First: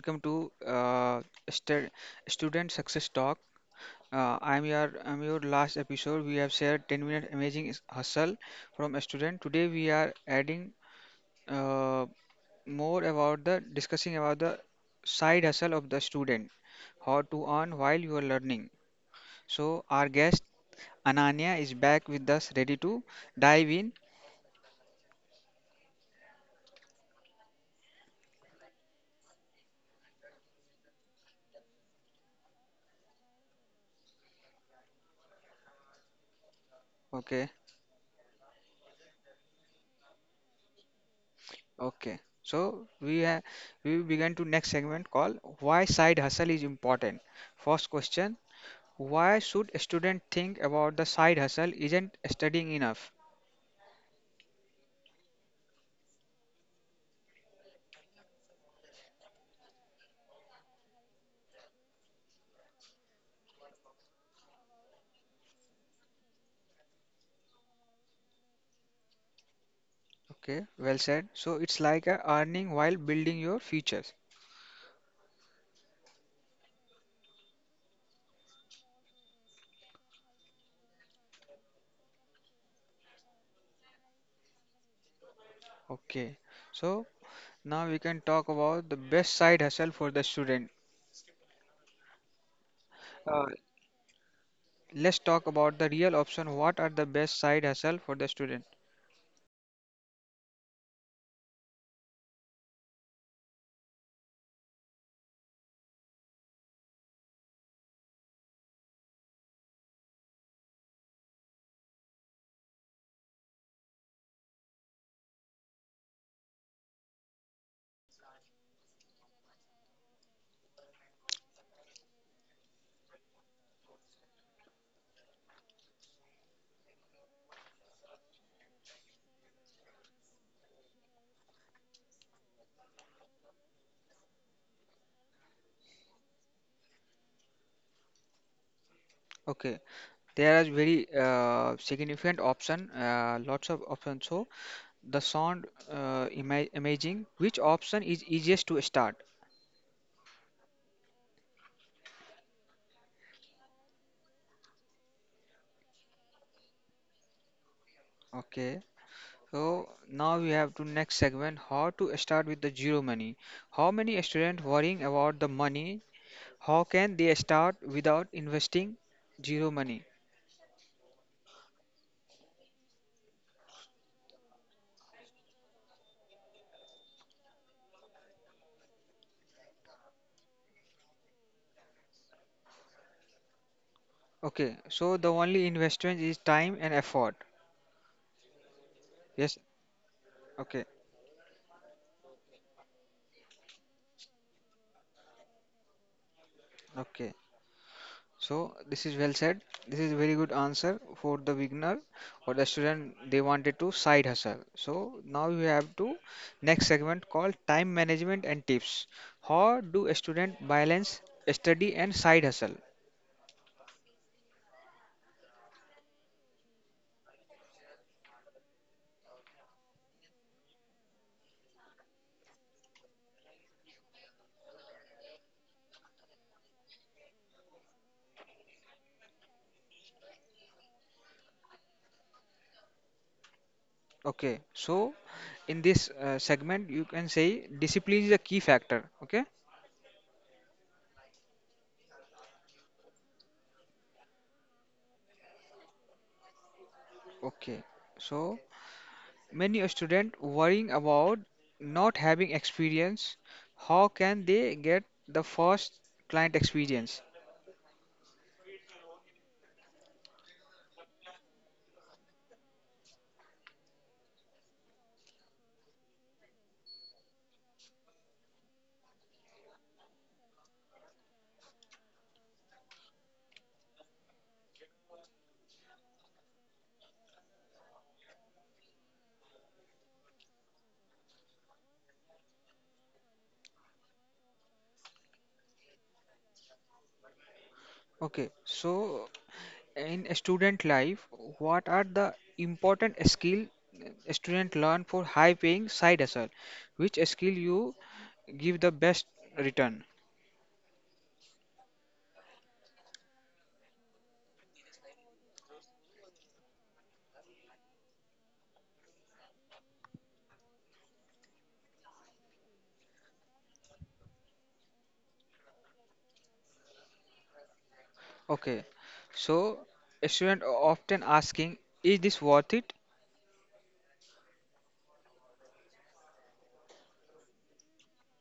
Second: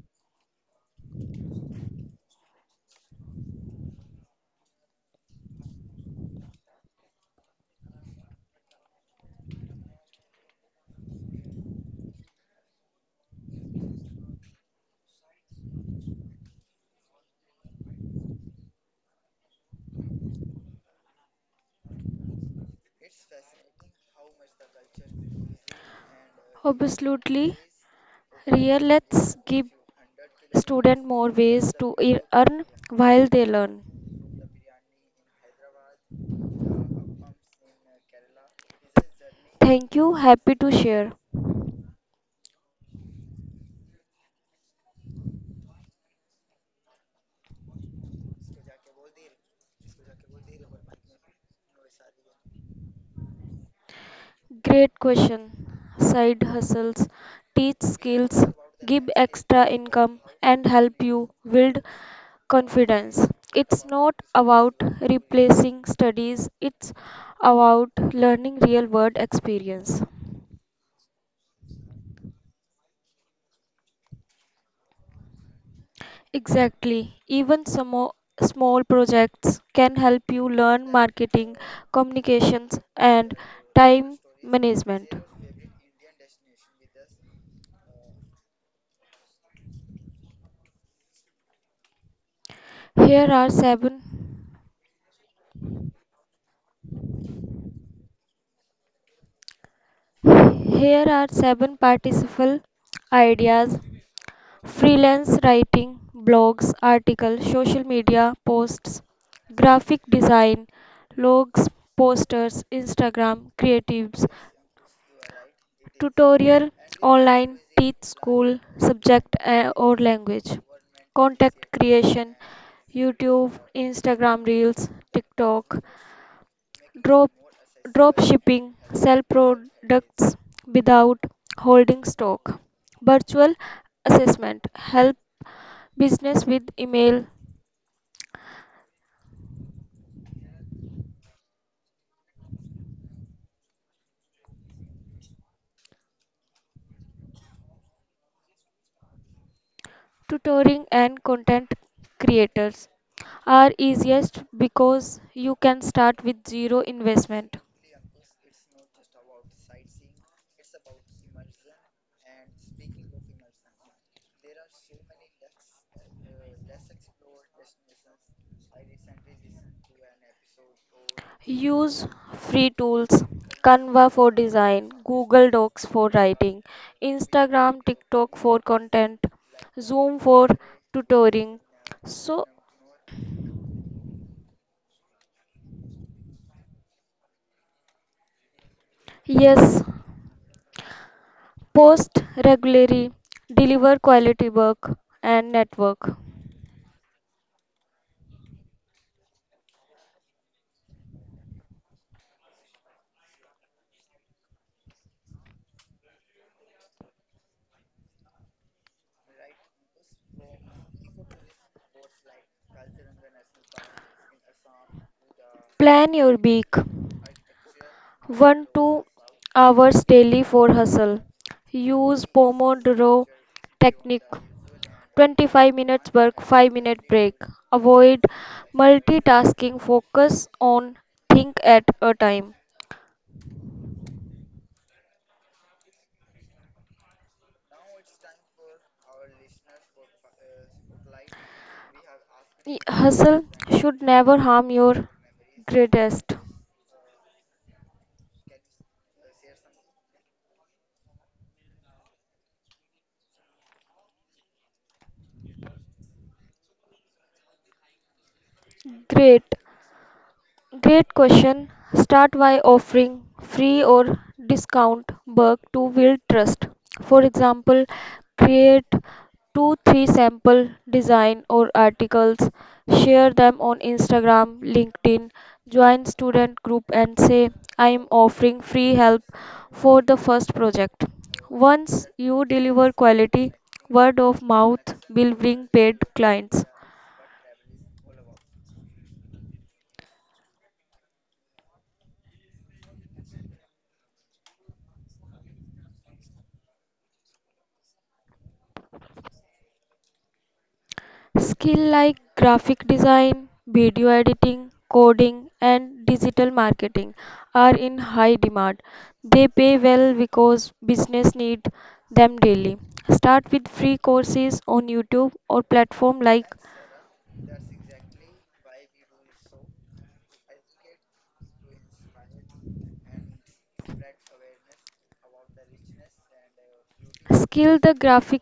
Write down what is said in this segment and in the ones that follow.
welcome to Stu- Student Success Talk. I'm your last episode. We have shared 10-minute amazing hustle from a student. Today we are adding uh, more about the discussing about the side hustle of the student, how to earn while you are learning. So our guest Ananya is back with us, ready to dive in. Absolutely. Here, let's give students more ways to earn while they learn. Okay. Thank you. Happy to share. Okay, so we begin to next segment called Why Side Hustle is Important. First question, why should a student think about the side hustle isn't studying enough? Great question. Side hustles teach skills, give extra income, and help you build confidence. It's not about replacing studies, it's about learning real world experience. Okay, well said. So it's like a earning while building your futures. Exactly. Even some small projects can help you learn marketing, communications, and time management. Okay, so now we can talk about the best side hustle for the student. Here Uh, are seven. let's talk about the real option. What are the best side hustle for the student? Here are seven participle ideas: freelance writing, blogs, articles, social media posts, graphic design, logs, posters, Instagram, creatives, tutorial, online, teach school, subject or language, content creation, YouTube, Instagram Reels, TikTok, drop drop shipping, sell products without holding stock, virtual assessment, help business with email, Okay, there are very significant option, lots of options. So the sound imaging which option is easiest to start. tutoring and content creators are easiest because you can start with zero investment. Okay, so now we have to next segment, how to start with the zero money. How many students worrying about the money? How can they start without investing zero money? Use free tools Canva for design, Google Docs for writing, Instagram, TikTok for content, Zoom for tutoring. So, Okay, so the only investment is time and effort. Yes. yes, Okay. post regularly, deliver quality work and network. Okay. So this is well said. This is a very good answer for the beginner or the student they wanted to side hustle. So now we have to next segment called time management and tips. How do a student balance study and side hustle? Plan your week 1 2 hours daily for hustle. Use Pomodoro technique 25 minutes work, 5-minute break. Avoid multitasking, focus on think at a time. Okay, so in this segment you can say discipline is a key factor. Okay. Hustle should never harm your greatest. Okay. So many a student worrying about not having experience. How can they get the first client experience? Great. Great question. Start by offering free or discount work to build trust. For example, create two, three sample design or articles, share them on Instagram, LinkedIn, join student group and say, I am offering free help for the first project. Once you deliver quality, word of mouth will bring paid clients. Okay, so in student life, what are the important skill a student learn for high paying side hustle? Which skill you give the best return? Skills like graphic design, video editing, coding, and digital marketing are in high demand. They pay well because business need them daily. Start with free courses on YouTube or platform like. Okay, so a student often asking, is this worth it? Skill the graphic.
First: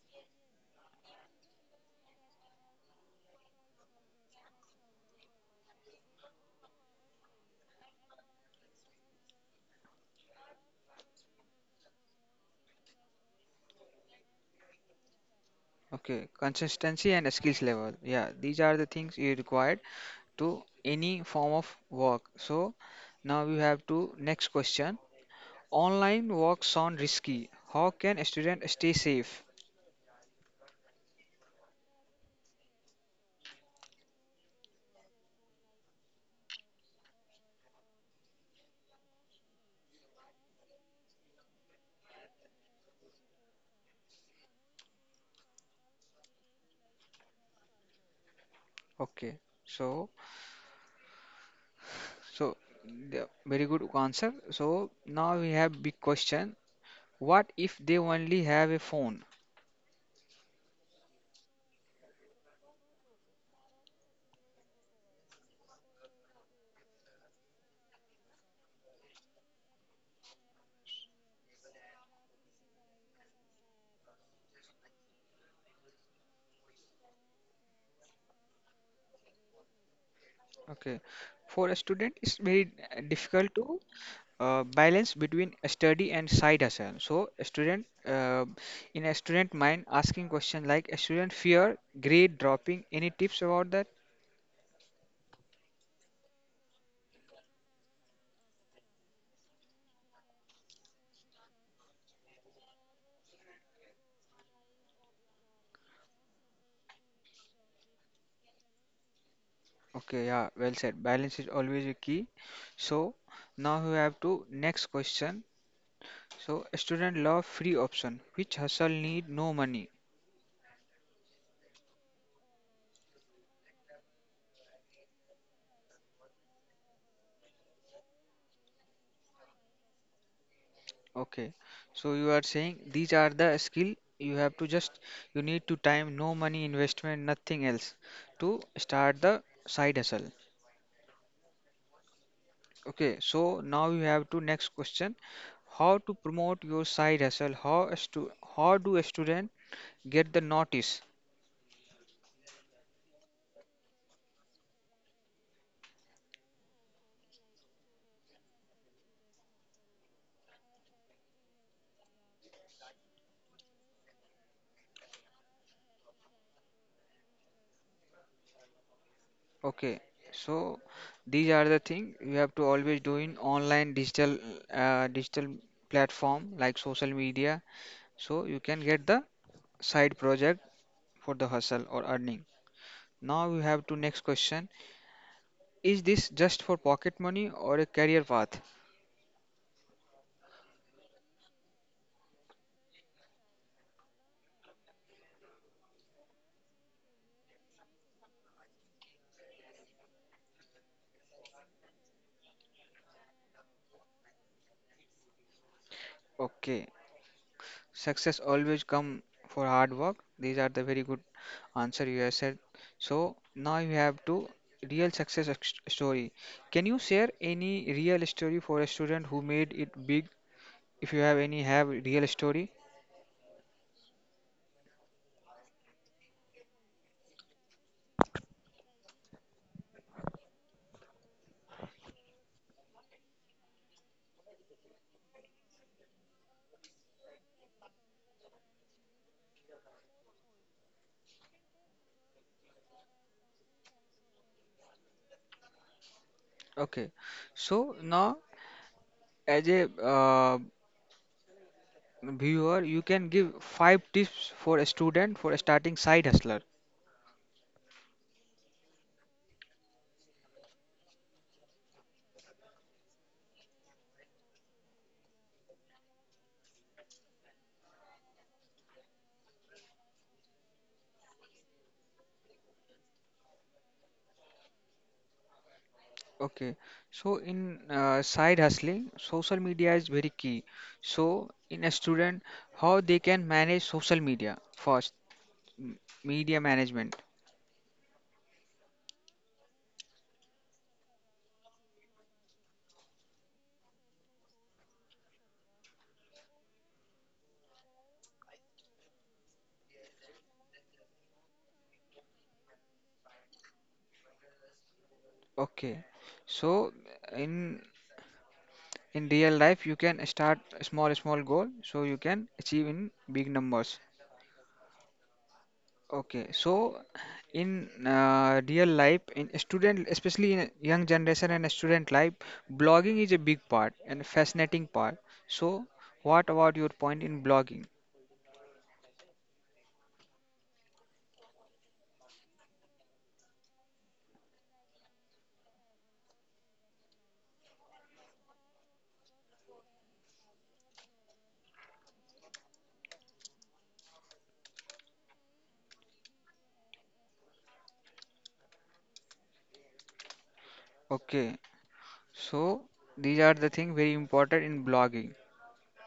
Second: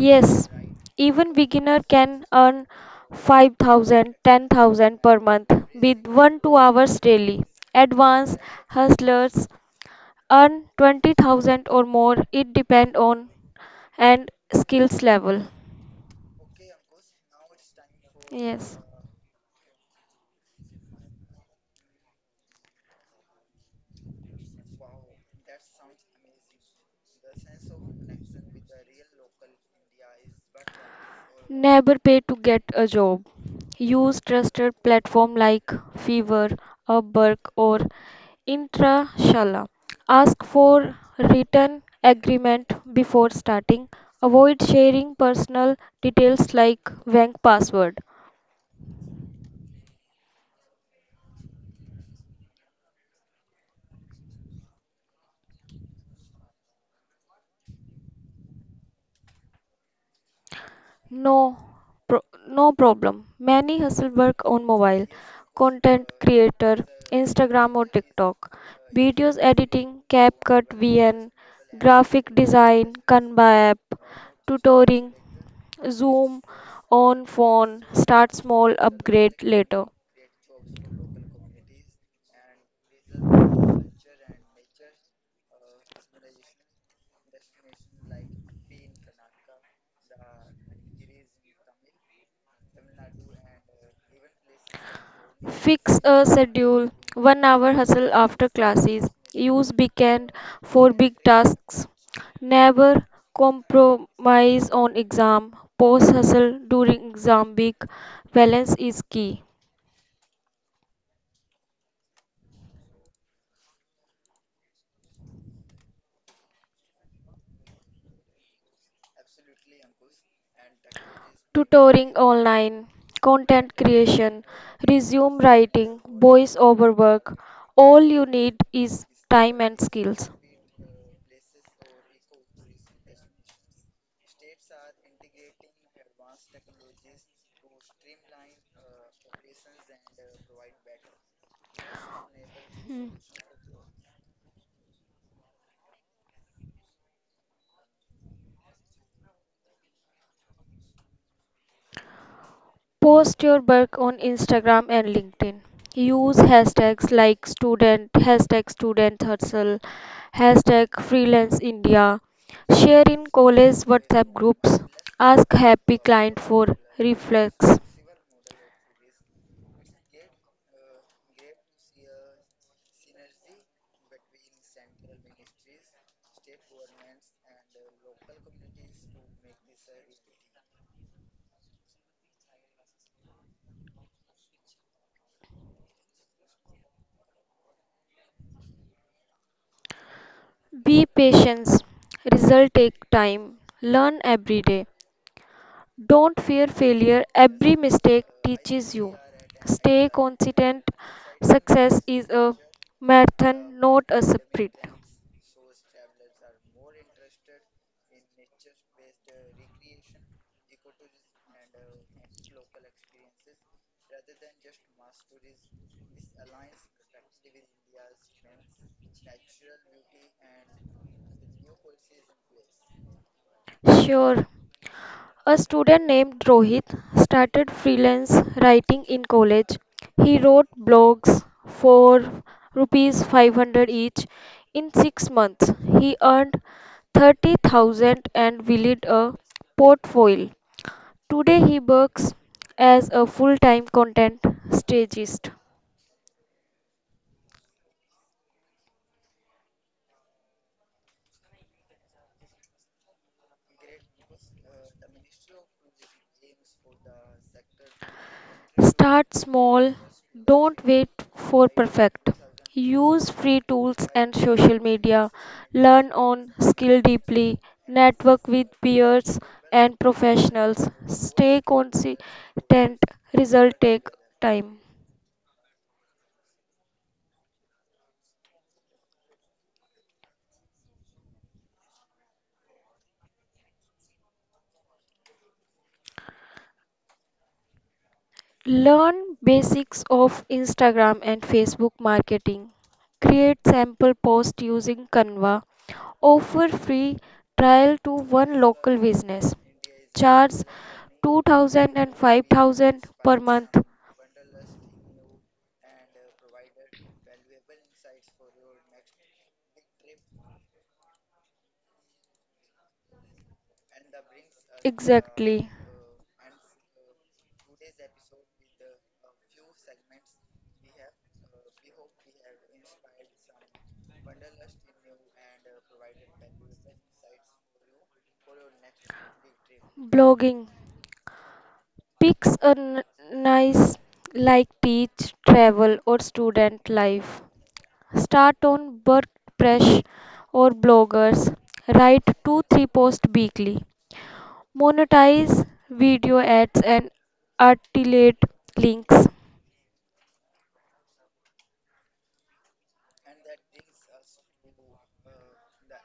Yes, even beginner can earn 5,000, 10,000 per month with 1 2 hours daily. Advanced hustlers earn 20,000 or more it depend on and skills level. Okay, consistency and skills level. Yeah, these are Yes. the things you required to any form of work. So now we have to next question. Online work sound risky. How can a student stay safe? for Never pay to get a job. Use trusted platform like Fiverr, Upwork or Intrashala. Ask for written agreement before starting. Avoid sharing personal details like bank password. Okay, so so the very good answer. So now we have big question. What if they only have a phone? No, pro- no problem. Many hustle work on mobile, content creator, Instagram or TikTok, videos editing, CapCut, VN, graphic design, Canva app, tutoring, Zoom on phone, start small, upgrade later. Okay, for a student, it's very difficult to balance between study and side hustle. So a student, in a student mind, asking question like a student fear grade dropping. Any tips about that? Fix a schedule, 1 hour hustle after classes, use weekend for big tasks, never compromise on exam, post hustle during exam week, balance is key. Okay, yeah, well said. Balance is always a key. So now we have to next question. So student love free option, which hustle need no money. Tutoring online, content creation, resume writing, voice over work, all you need is time and skills. Okay. So you are saying these are the skill you have to just you need to time no money investment nothing else to start the side hustle. Hmm. Okay. So now you have to next question. How to promote your side hustle? How do a student get the notice? Post your work on Instagram and LinkedIn. Use hashtags like student, hashtag student hustle, hashtag freelance India. Share in college WhatsApp groups. Ask happy client for reflex. Okay. So these are the thing you have to always do in online digital digital platform like social media, so you can get the side project for the hustle or earning. Now we have to next question. Is this just for pocket money or a career path? Be patient. Result take time. Learn every day. Don't fear failure. Every mistake teaches you. Stay consistent. Success is a marathon, not a sprint. Okay. Success always come for hard work. These are the very good answer you have said. So now you have to real success story. Can you share any real story for a student who made it big, if you have any have real story? Sure. A student named Rohit started freelance writing in college. He wrote blogs for rupees 500 each. In 6 months, he earned 30,000 and built a portfolio. Today he works as a full-time content strategist. Okay, so now as a viewer, you can give five tips for a student for a starting side hustler. Start small, don't wait for perfect. Use free tools and social media. Learn on skill deeply. Network with peers and professionals. Stay consistent. Result take time. Okay, so in side hustling, social media is very key. So in a student, how they can manage social media first, m- media management. Learn basics of Instagram and Facebook marketing. Create sample post using Canva. Offer free trial to one local business. Charge 2000 and 5,000 per month. Okay, so in in real life, you can start a small small goal, so you can achieve in big numbers. Exactly. Okay, so in real life, in student, especially in young generation and student life, blogging is a big part and fascinating part. So, what about your point in blogging? Blogging. Picks a nice like beach, travel or student life. Start on WordPress or bloggers. Write 2 3 posts weekly. Monetize video ads and articulate links. Okay, so these are the things very important in blogging.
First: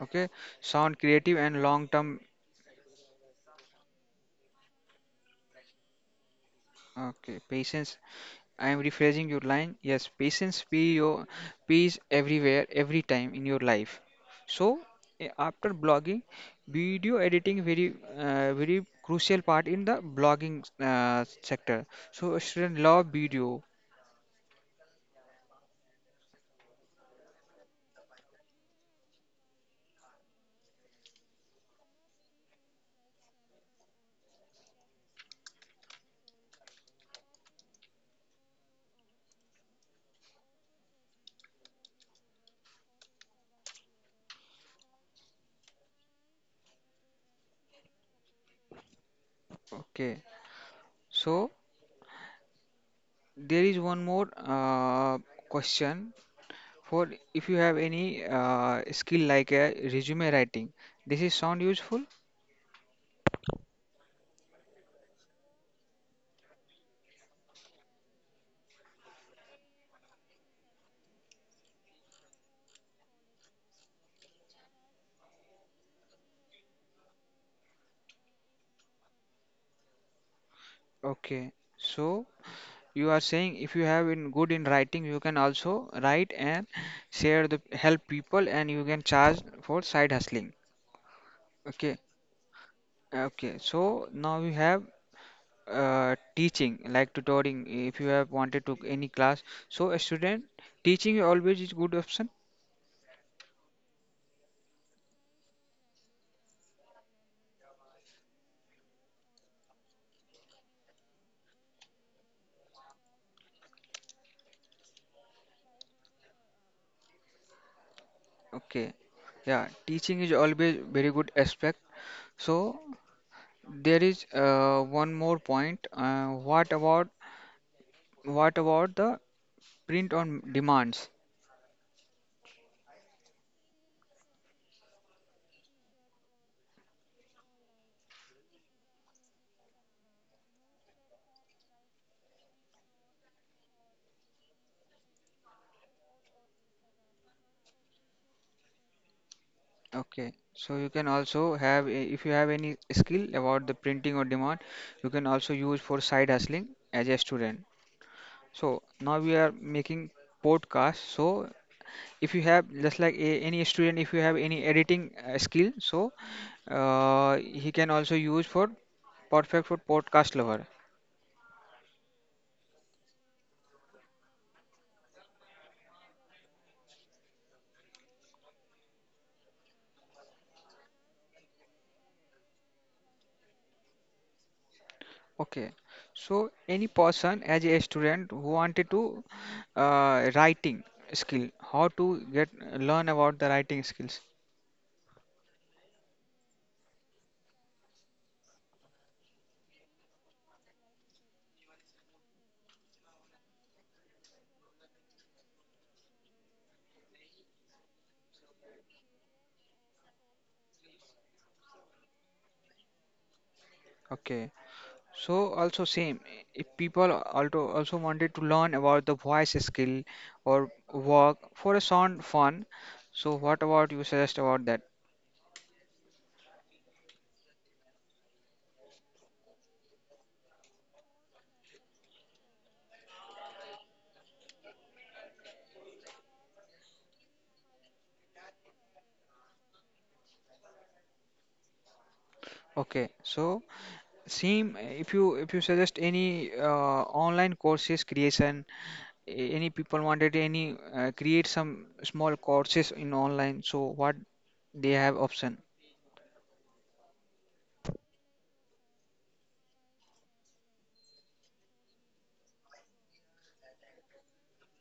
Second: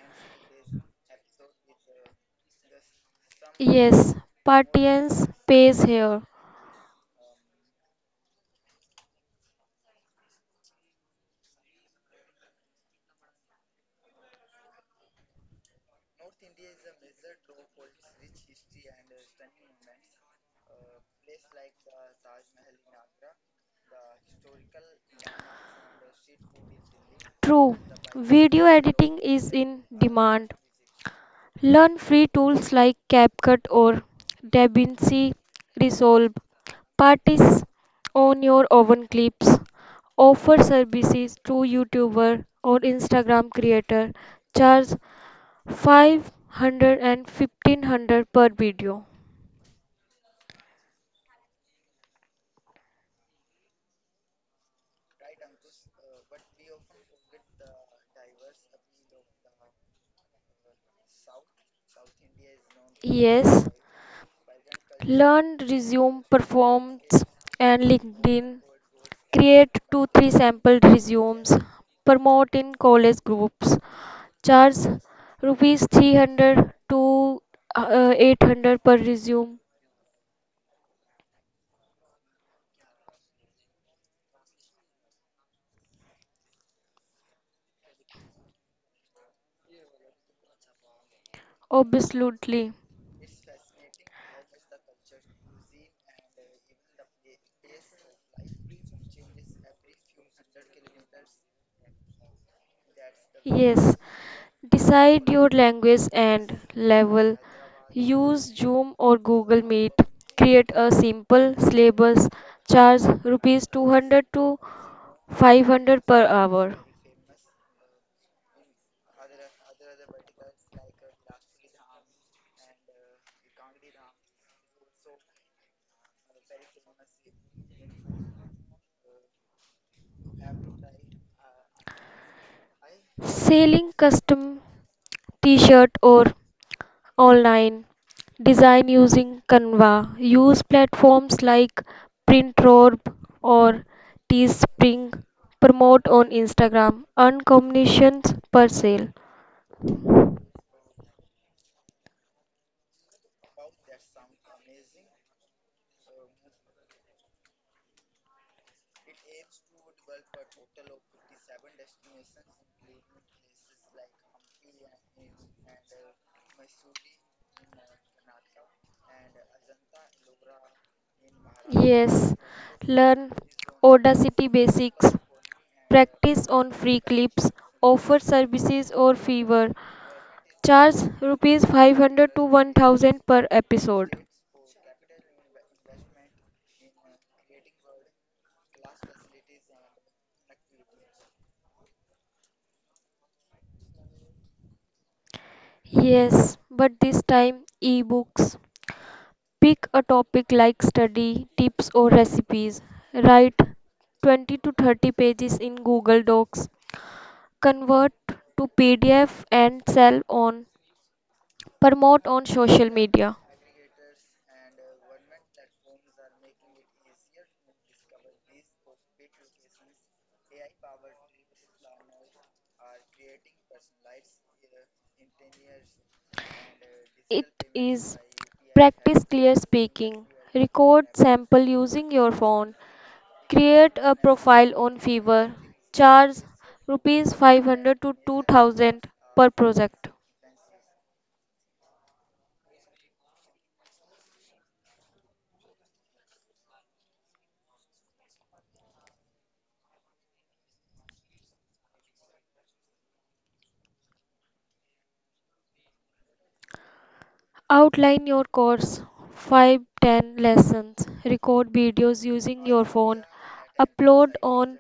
Okay, sound creative and long-term. Yes, Parthians pays here. Okay, patience I am rephrasing your line. Yes, patience be your peace everywhere, every time in your life. So after blogging, video editing very crucial part in the blogging sector. So student love video. True, video editing is in demand. Learn free tools like CapCut or DaVinci Resolve. Parties on your own clips. Offer services to YouTuber or Instagram creator. Charge 500 and 1500 per video. Okay. So there is one more question for if you have any skill like a resume writing. This is sound useful? Yes, learn resume performs and LinkedIn. Create two three sample resumes. Promote in college groups. Charge rupees 300 to 800 per resume. Okay. So, you are saying if you have in good in writing you can also write and share the help people and you can charge for side hustling. Okay. Absolutely. Okay, so now we have teaching like tutoring if you have wanted to any class, so a student teaching always is good option. Yes, decide your language and level. Use Zoom or Google Meet. Create a simple syllabus. Charge rupees 200 to 500 per hour. Okay. Yeah, teaching is always very good aspect. So there is one more point, what about the print on demands? Selling custom t-shirt or online design using Canva. Use platforms like Printrob or Teespring. Promote on Instagram. Earn commissions per sale. Okay, so you can also have, if you have any skill about the printing or demand, you can also use for side hustling as a student. So now we are making podcast. So if you have, just like a, any student, if you have any editing skill, so he can also use for perfect for podcast lover. Yes, learn Audacity basics, practice on free clips, offer services or fever. Charge rupees 500 to 1000 per episode. Okay, so any person as a student who wanted to writing skill, how to get learn about the writing skills. Yes, but this time ebooks. Pick a topic like study, tips, or recipes. Write 20 to 30 pages in Google Docs. Convert to PDF and sell on promote on social media. Okay. So also same, if people also wanted to learn about the voice skill or work for a sound fun, so what about you suggest about that? It is practice clear speaking, record sample using your phone, create a profile on Fiverr, charge rupees 500 to 2000 per project. Okay, so same if you suggest any online courses creation, any people wanted any create some small courses in online, so what they have option? Outline your course, 5 10 lessons, record videos using your phone, upload on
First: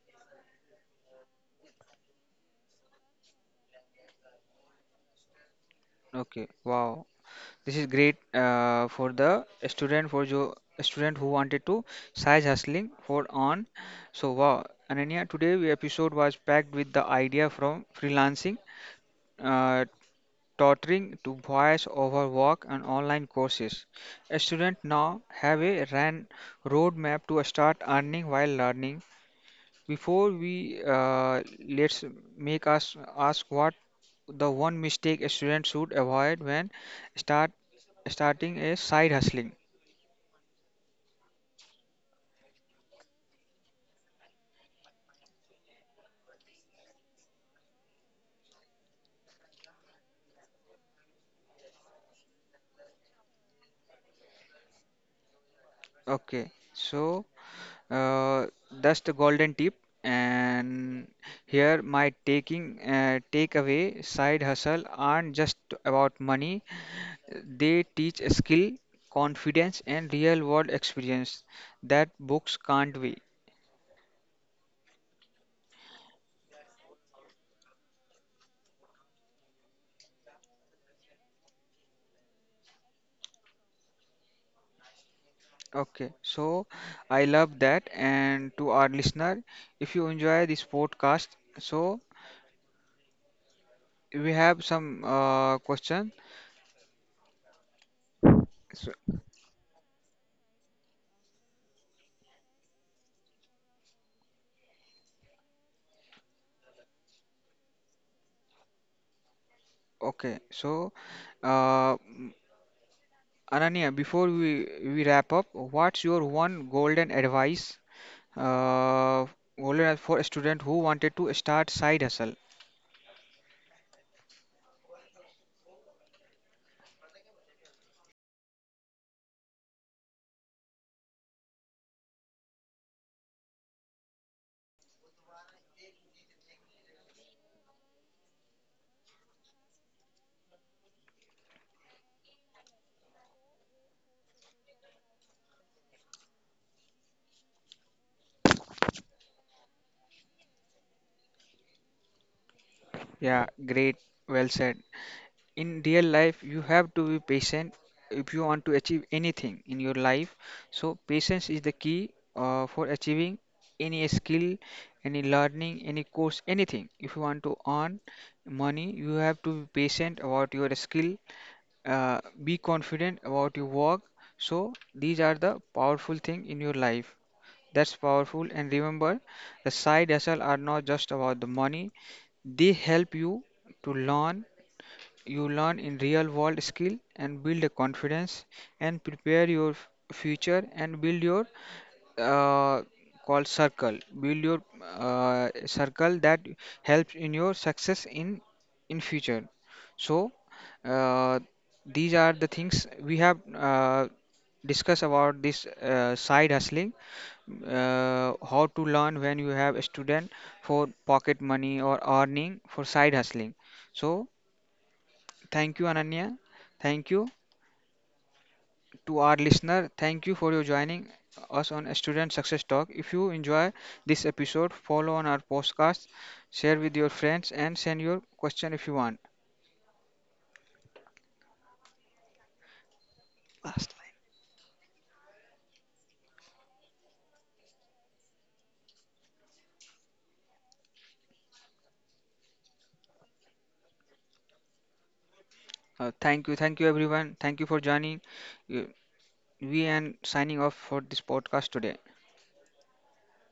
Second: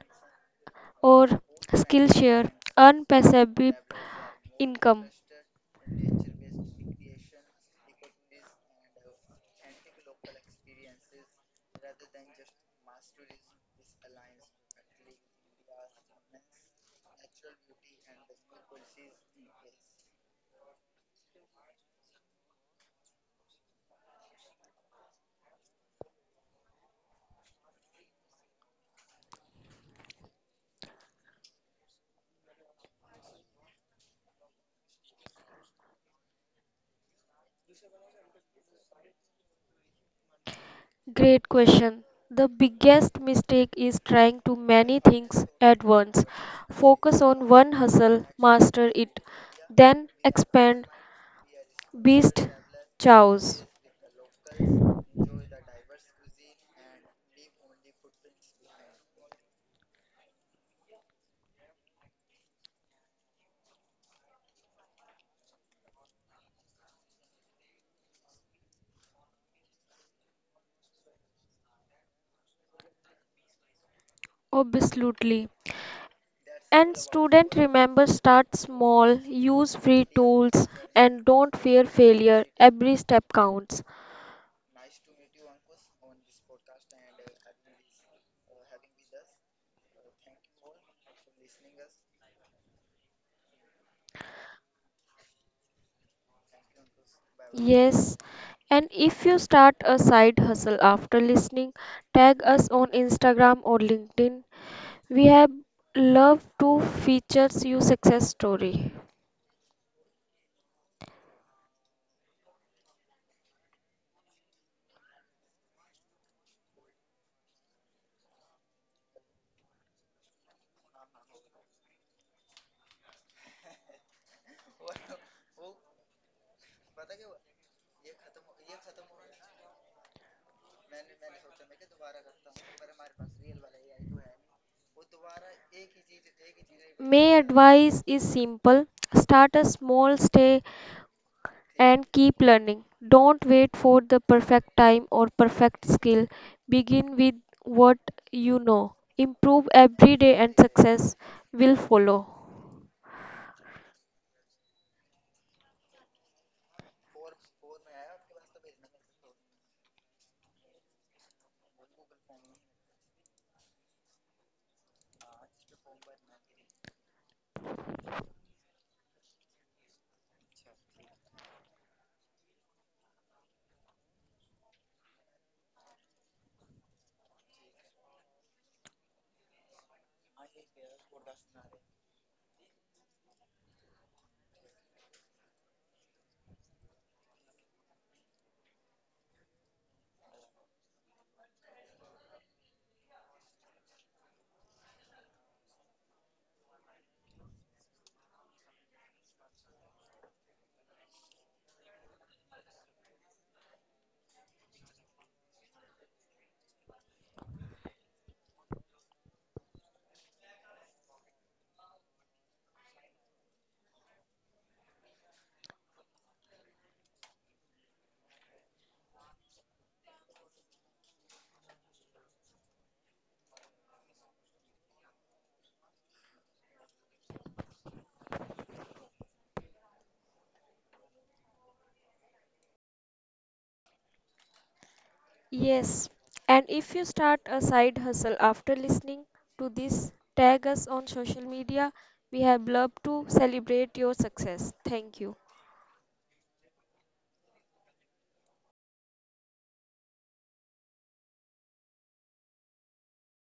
or Skillshare, earn passive income. Okay, wow. This is great for the student for jo student who wanted to size hustling for on. So wow, Ananya, today we episode was packed with the idea from freelancing, uh, tutoring to voice over work and online courses. A student now have a ran roadmap to start earning while learning. Before we let's make us ask what the one mistake a student should avoid when start starting a side hustling. Great question. The biggest mistake is trying to many things at once. Focus on one hustle, master it, then expand beast chows. Okay, so that's the golden tip. And here my taking takeaway, side hustle aren't just about money, they teach a skill, confidence and real world experience that books can't be. Absolutely. And student remember start small, use free tools and don't fear failure. Every step counts. Okay, so I love that. And to our listener, if you enjoy this podcast, so we have some question. Yes. So, And if you start a side hustle after listening, tag us on Instagram or LinkedIn. We have love to feature your success story. okay, so uh, m- Ananya, before we wrap up, what's your one golden advice? Uh, for a student who wanted to start side hustle. My advice is simple start a small, stay and keep learning. Don't wait for the perfect time or perfect skill. Begin with what you know. Improve every day and success will follow. Yeah, great, well said. In real life you have to be patient if you want to achieve anything in your life, so patience is the key for achieving any skill, any learning, any course, anything. If you want to earn money you have to be patient about your skill, be confident about your work. So these are the powerful thing in your life. That's powerful, and remember, the side hustle are not just about the money, they help you to learn. You learn in real world skill and build a confidence and prepare your future and build your uh, call circle. Build your circle that helps in your success in future. So uh, these are the things we have discussed about this side hustling, how to learn when you have a student for pocket money or earning for side hustling. So thank you, Ananya. Thank you to our listener. Thank you for your joining us on Student Success Talk. If you enjoy this episode, follow on our podcast, share with your friends, and send your question if you want. Last Yes, and if you start a side hustle after listening to this, tag us on social media. We have loved to celebrate your success. Thank you. line. Thank you, everyone. Thank you for joining. Uh, We and signing off for this podcast today.